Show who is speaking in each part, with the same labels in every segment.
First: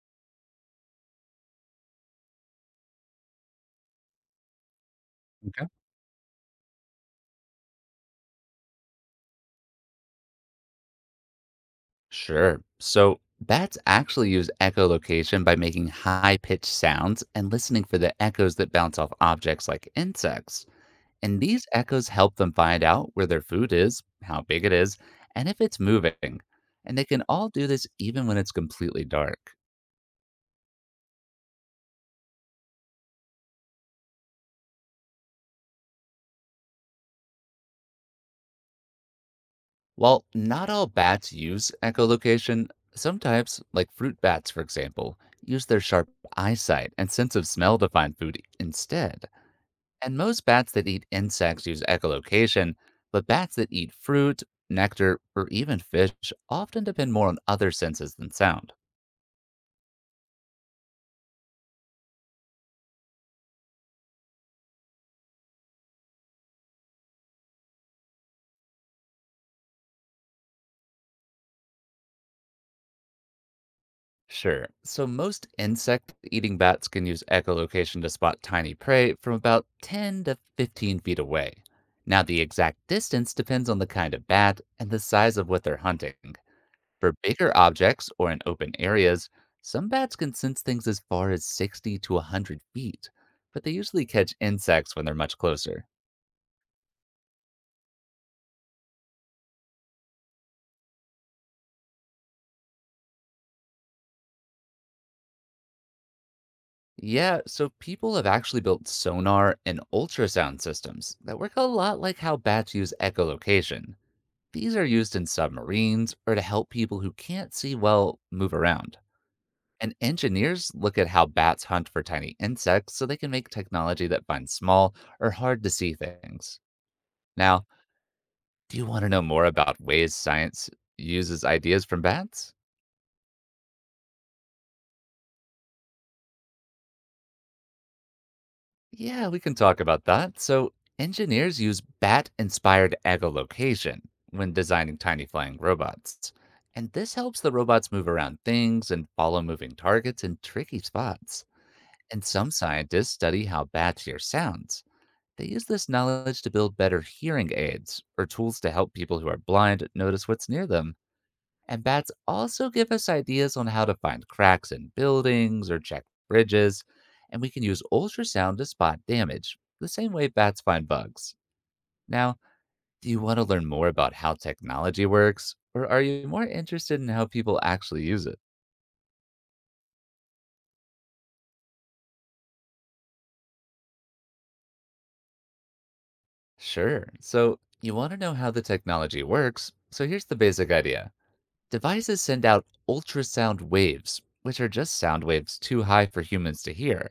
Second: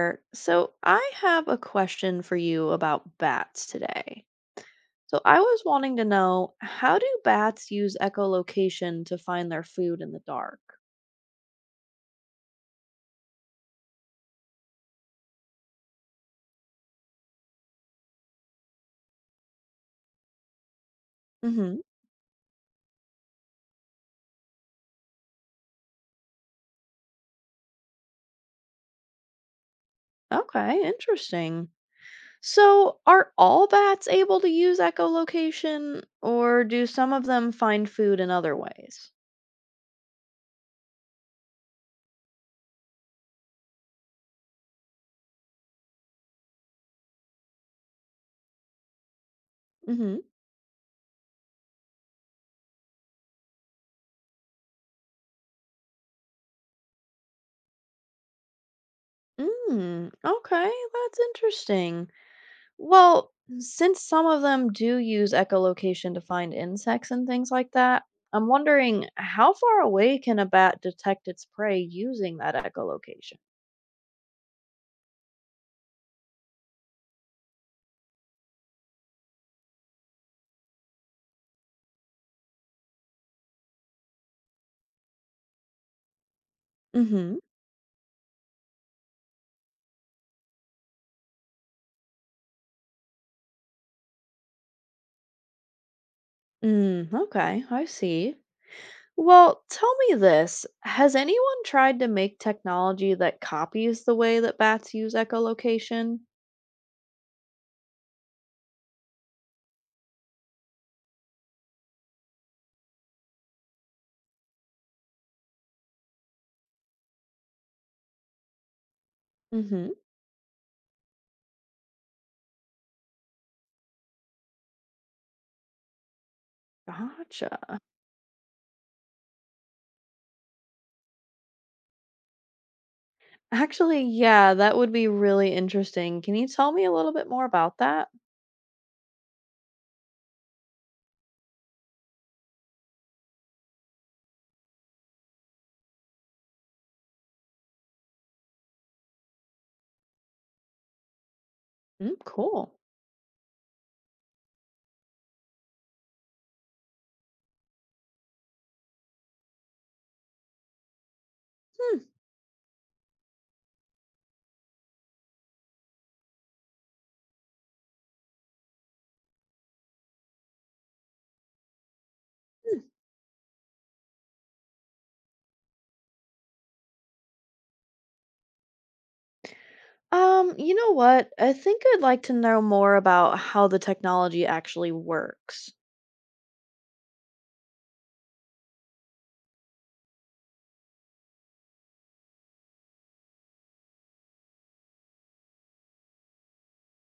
Speaker 1: So, I have a question for you about bats today. I was
Speaker 2: Okay.
Speaker 1: wanting to know, how do bats use echolocation to find their food in the dark?
Speaker 2: Sure. So bats actually use echolocation by making high pitched sounds and listening for the echoes that bounce off objects like insects. And these
Speaker 1: Hmm.
Speaker 2: echoes help them find out where their food is, how big it is, and if it's moving. And they can all do this even when it's completely dark.
Speaker 1: Okay, interesting. So, are all bats able to use echolocation, or do some of them find food in other ways?
Speaker 2: While not all bats use echolocation, some types, like fruit bats for example, use their sharp eyesight and sense of smell to find food instead.
Speaker 1: Mm-hmm.
Speaker 2: And most bats that eat insects use echolocation, but bats that eat fruit, nectar, or even fish often depend more on other senses than sound.
Speaker 1: Mm, okay, that's interesting. Well, since some of them do use echolocation to find insects and things like that, I'm wondering, how far away can a bat detect its prey using that echolocation?
Speaker 2: Sure. So most insect eating bats can use echolocation to spot tiny prey from about 10 to 15 feet away. Now, the exact distance depends on the kind of bat and the size of what they're hunting. For
Speaker 1: Mm-hmm.
Speaker 2: bigger objects or in open areas, some bats can sense things as far as 60 to 100 feet, but they usually catch insects when they're much closer.
Speaker 1: Mm, okay, I see. Well, tell me this. Has anyone tried to make technology that copies the way that bats use echolocation?
Speaker 2: Yeah, so people have actually built sonar and ultrasound systems that work a lot like how bats use echolocation. These are used in submarines or to help people who can't see well move around.
Speaker 1: Mm-hmm.
Speaker 2: And engineers look at how bats hunt for tiny insects so they can make technology that finds small or hard to see things.
Speaker 1: Gotcha.
Speaker 2: Now, do you want to know more about ways science uses ideas from bats?
Speaker 1: Actually, yeah, that would be really interesting. Can you tell me a little bit more about that?
Speaker 2: Yeah, we can talk about that. So, engineers use bat inspired echolocation when designing tiny flying robots. And this helps the robots move around things and follow moving targets in tricky spots.
Speaker 1: Mm,
Speaker 2: And some
Speaker 1: cool.
Speaker 2: scientists study how bats hear sounds. They use this knowledge to build better hearing aids or tools to help people who are blind notice what's near them. And
Speaker 1: Hmm.
Speaker 2: bats also give us ideas on how to find cracks in buildings or check bridges, and we can use ultrasound to spot damage, the same way bats find bugs. Now, do you want to learn more about how technology works, or are you more interested in how people actually use it?
Speaker 1: You know what? I think I'd like to know more about how the technology actually works.
Speaker 2: Sure. So, you want to know how the technology works, so here's the basic idea: devices send out ultrasound waves, which are just sound waves too high for humans to hear.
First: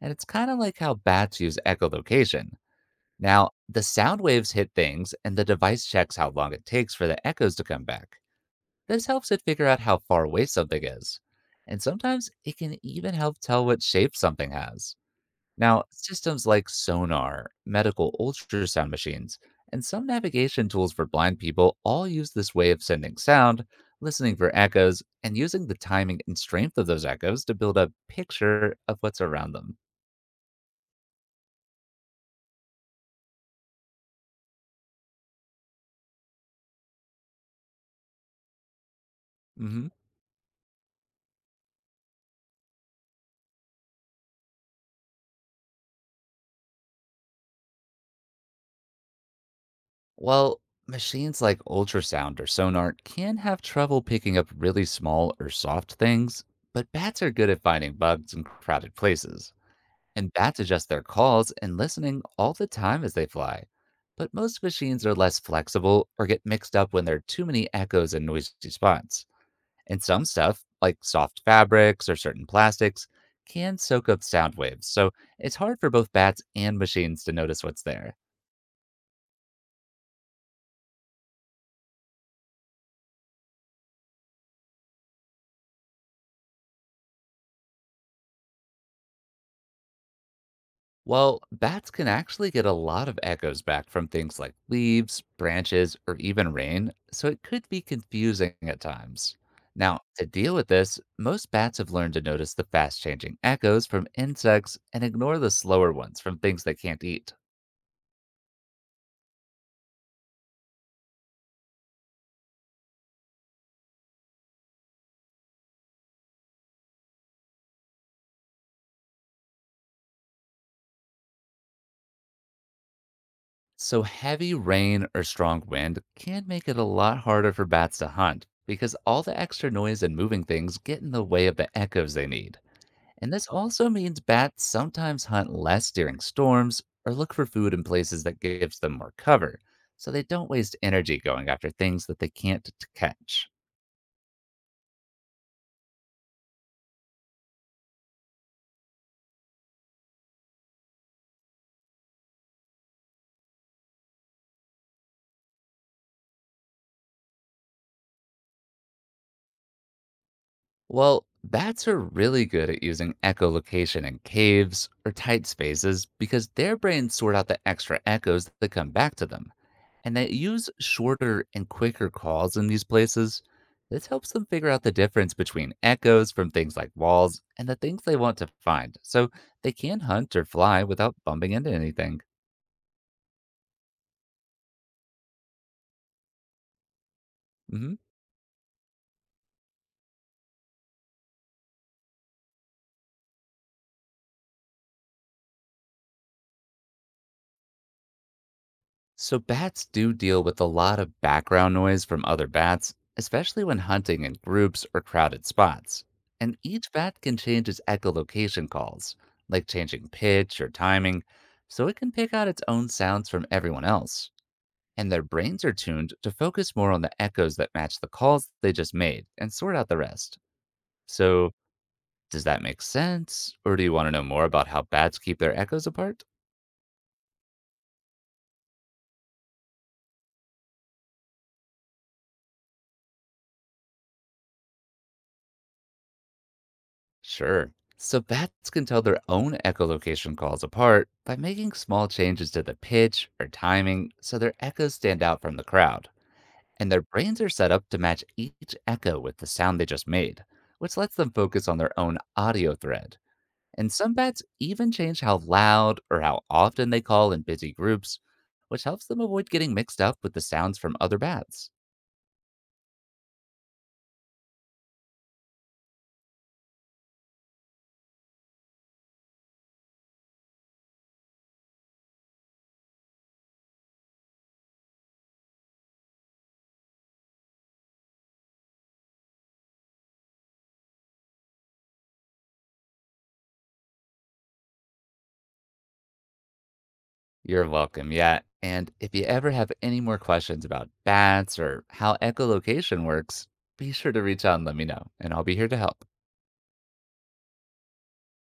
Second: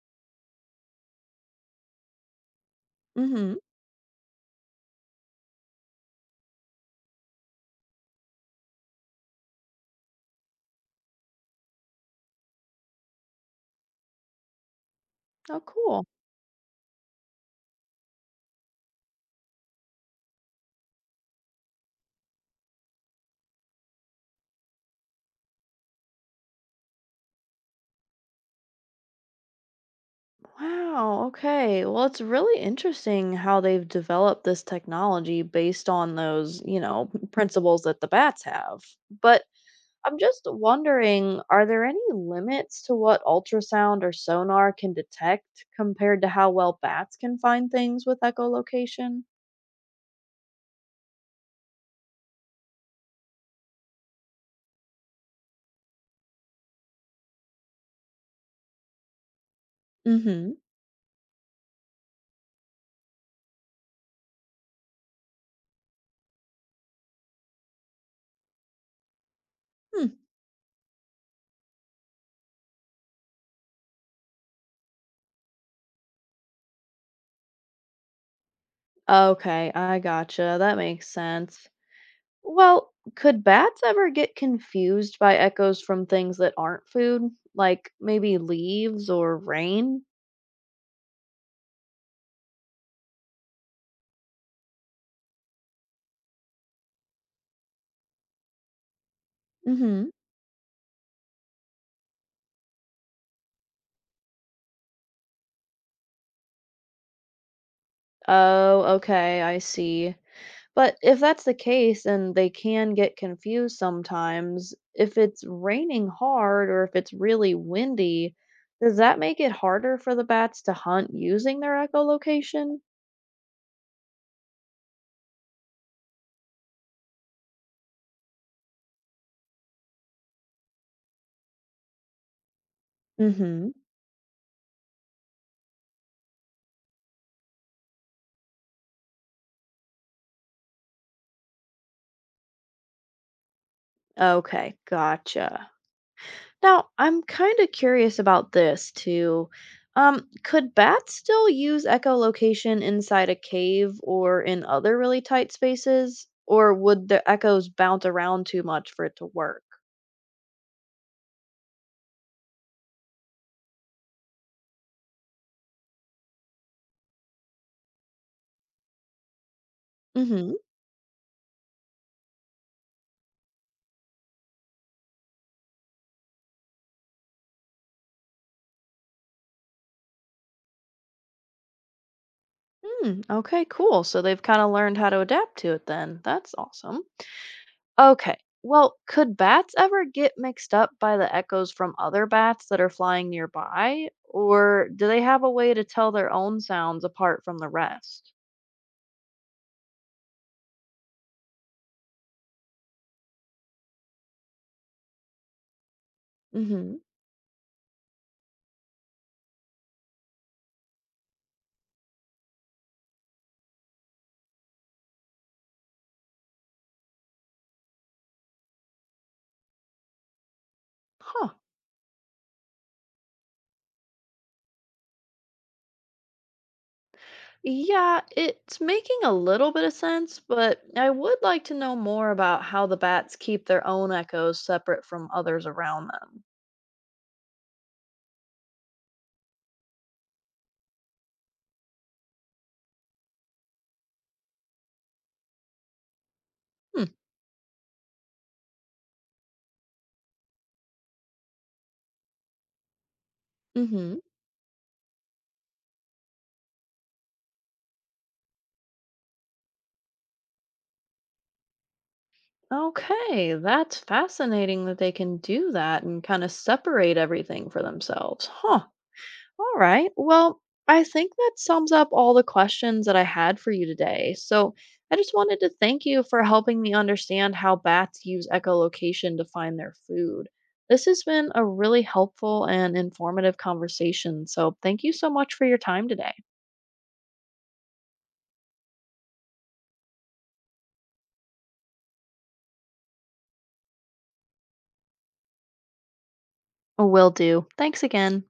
Speaker 2: And it's kind of like how bats use echolocation. Now,
Speaker 1: Mm-hmm.
Speaker 2: the sound waves hit things, and the device checks how long it takes for the echoes to come back. This helps it figure out how far away something is. And sometimes it can even help tell what shape something has.
Speaker 1: Oh,
Speaker 2: Now,
Speaker 1: cool.
Speaker 2: systems like sonar, medical ultrasound machines, and some navigation tools for blind people all use this way of sending sound, listening for echoes, and using the timing and strength of those echoes to build a picture of what's around them.
Speaker 1: Wow. Okay. Well, it's really interesting how they've developed this technology based on those, you know, principles that the bats have. But
Speaker 2: Hmm.
Speaker 1: I'm just wondering, are there any limits to what ultrasound or sonar can detect compared to how well bats can find things with echolocation?
Speaker 2: Well, machines like ultrasound or sonar can have trouble picking up really small or soft things, but bats are good at finding bugs in crowded places. And
Speaker 1: Mm-hmm.
Speaker 2: bats adjust their calls and listening all the time as they fly. But most machines are less flexible or get mixed up when there are too many echoes and noisy spots. And
Speaker 1: Hmm.
Speaker 2: some stuff, like soft fabrics or certain plastics, can soak up sound waves, so it's hard for both bats and machines to notice what's there.
Speaker 1: Okay, I gotcha. That makes sense. Well, could bats ever get confused by echoes from things that aren't food, like maybe leaves or rain?
Speaker 2: Well, bats can actually get a lot of echoes back from things like leaves, branches, or even rain, so it could be confusing at times. Now,
Speaker 1: Mm-hmm.
Speaker 2: to deal with this, most bats have learned to notice the fast changing echoes from insects and ignore the slower ones from things they can't eat.
Speaker 1: Oh, okay, I see. But if that's the case and they can get confused sometimes, if it's raining hard or if it's really windy, does that make it harder for the bats to hunt using their echolocation?
Speaker 2: So, heavy rain or strong wind can make it a lot harder for bats to hunt because all the extra noise and moving things get in the way of the echoes they need. And this
Speaker 1: Mm-hmm.
Speaker 2: also means bats sometimes hunt less during storms or look for food in places that gives them more cover, so they don't waste energy going after things that they can't t- catch.
Speaker 1: Okay, gotcha. Now, I'm kind of curious about this too. Could bats still use echolocation inside a cave or in other really tight spaces, or would the echoes bounce around too much for it to work?
Speaker 2: Well, bats are really good at using echolocation in caves or tight spaces because their brains sort out the extra echoes that come back to them, and they
Speaker 1: Mm-hmm.
Speaker 2: use shorter and quicker calls in these places. This helps them figure out the difference between echoes from things like walls and the things they want to find, so they can hunt or fly without bumping into anything.
Speaker 1: Mm, okay, cool. So they've kind of learned how to adapt to it then. That's awesome.
Speaker 2: Hmm.
Speaker 1: Okay. Well, could bats ever get mixed up by the echoes from other bats that are flying nearby, or do they have a way to tell their own sounds apart from the rest?
Speaker 2: So, bats do deal with a lot of background noise from other bats, especially when hunting in groups or crowded spots. And each
Speaker 1: Mm-hmm.
Speaker 2: bat can change its echolocation calls, like changing pitch or timing, so it can pick out its own sounds from everyone else, and their brains are tuned to focus more on the echoes that match the calls they just made and sort out the rest.
Speaker 1: Huh.
Speaker 2: So, does that make sense? Or do you want to know more about how bats keep their echoes apart?
Speaker 1: Yeah, it's making a little bit of sense, but I would like to know more about how the bats keep their own echoes separate from others around them.
Speaker 2: Sure. So, bats can tell their own echolocation calls apart by making small changes to the pitch or timing so their echoes stand out from the crowd. And their
Speaker 1: Hmm.
Speaker 2: brains are set up to match each echo with the sound they just made, which lets them focus on their own audio thread. And some
Speaker 1: Mm-hmm.
Speaker 2: bats even change how loud or how often they call in busy groups, which helps them avoid getting mixed up with the sounds from other bats.
Speaker 1: Okay, that's fascinating that they can do that and kind of separate everything for themselves. Huh. All right. Well, I think that sums up all the questions that I had for you today. So I just wanted to thank you for helping me understand how bats use echolocation to find their food. This has been a really helpful and informative conversation. So thank you so much for your time today.
Speaker 2: You're welcome, yeah. And if you ever have any more questions about bats or how echolocation works, be sure to reach out and let me know, and I'll be here to help.
Speaker 1: Will do. Thanks again.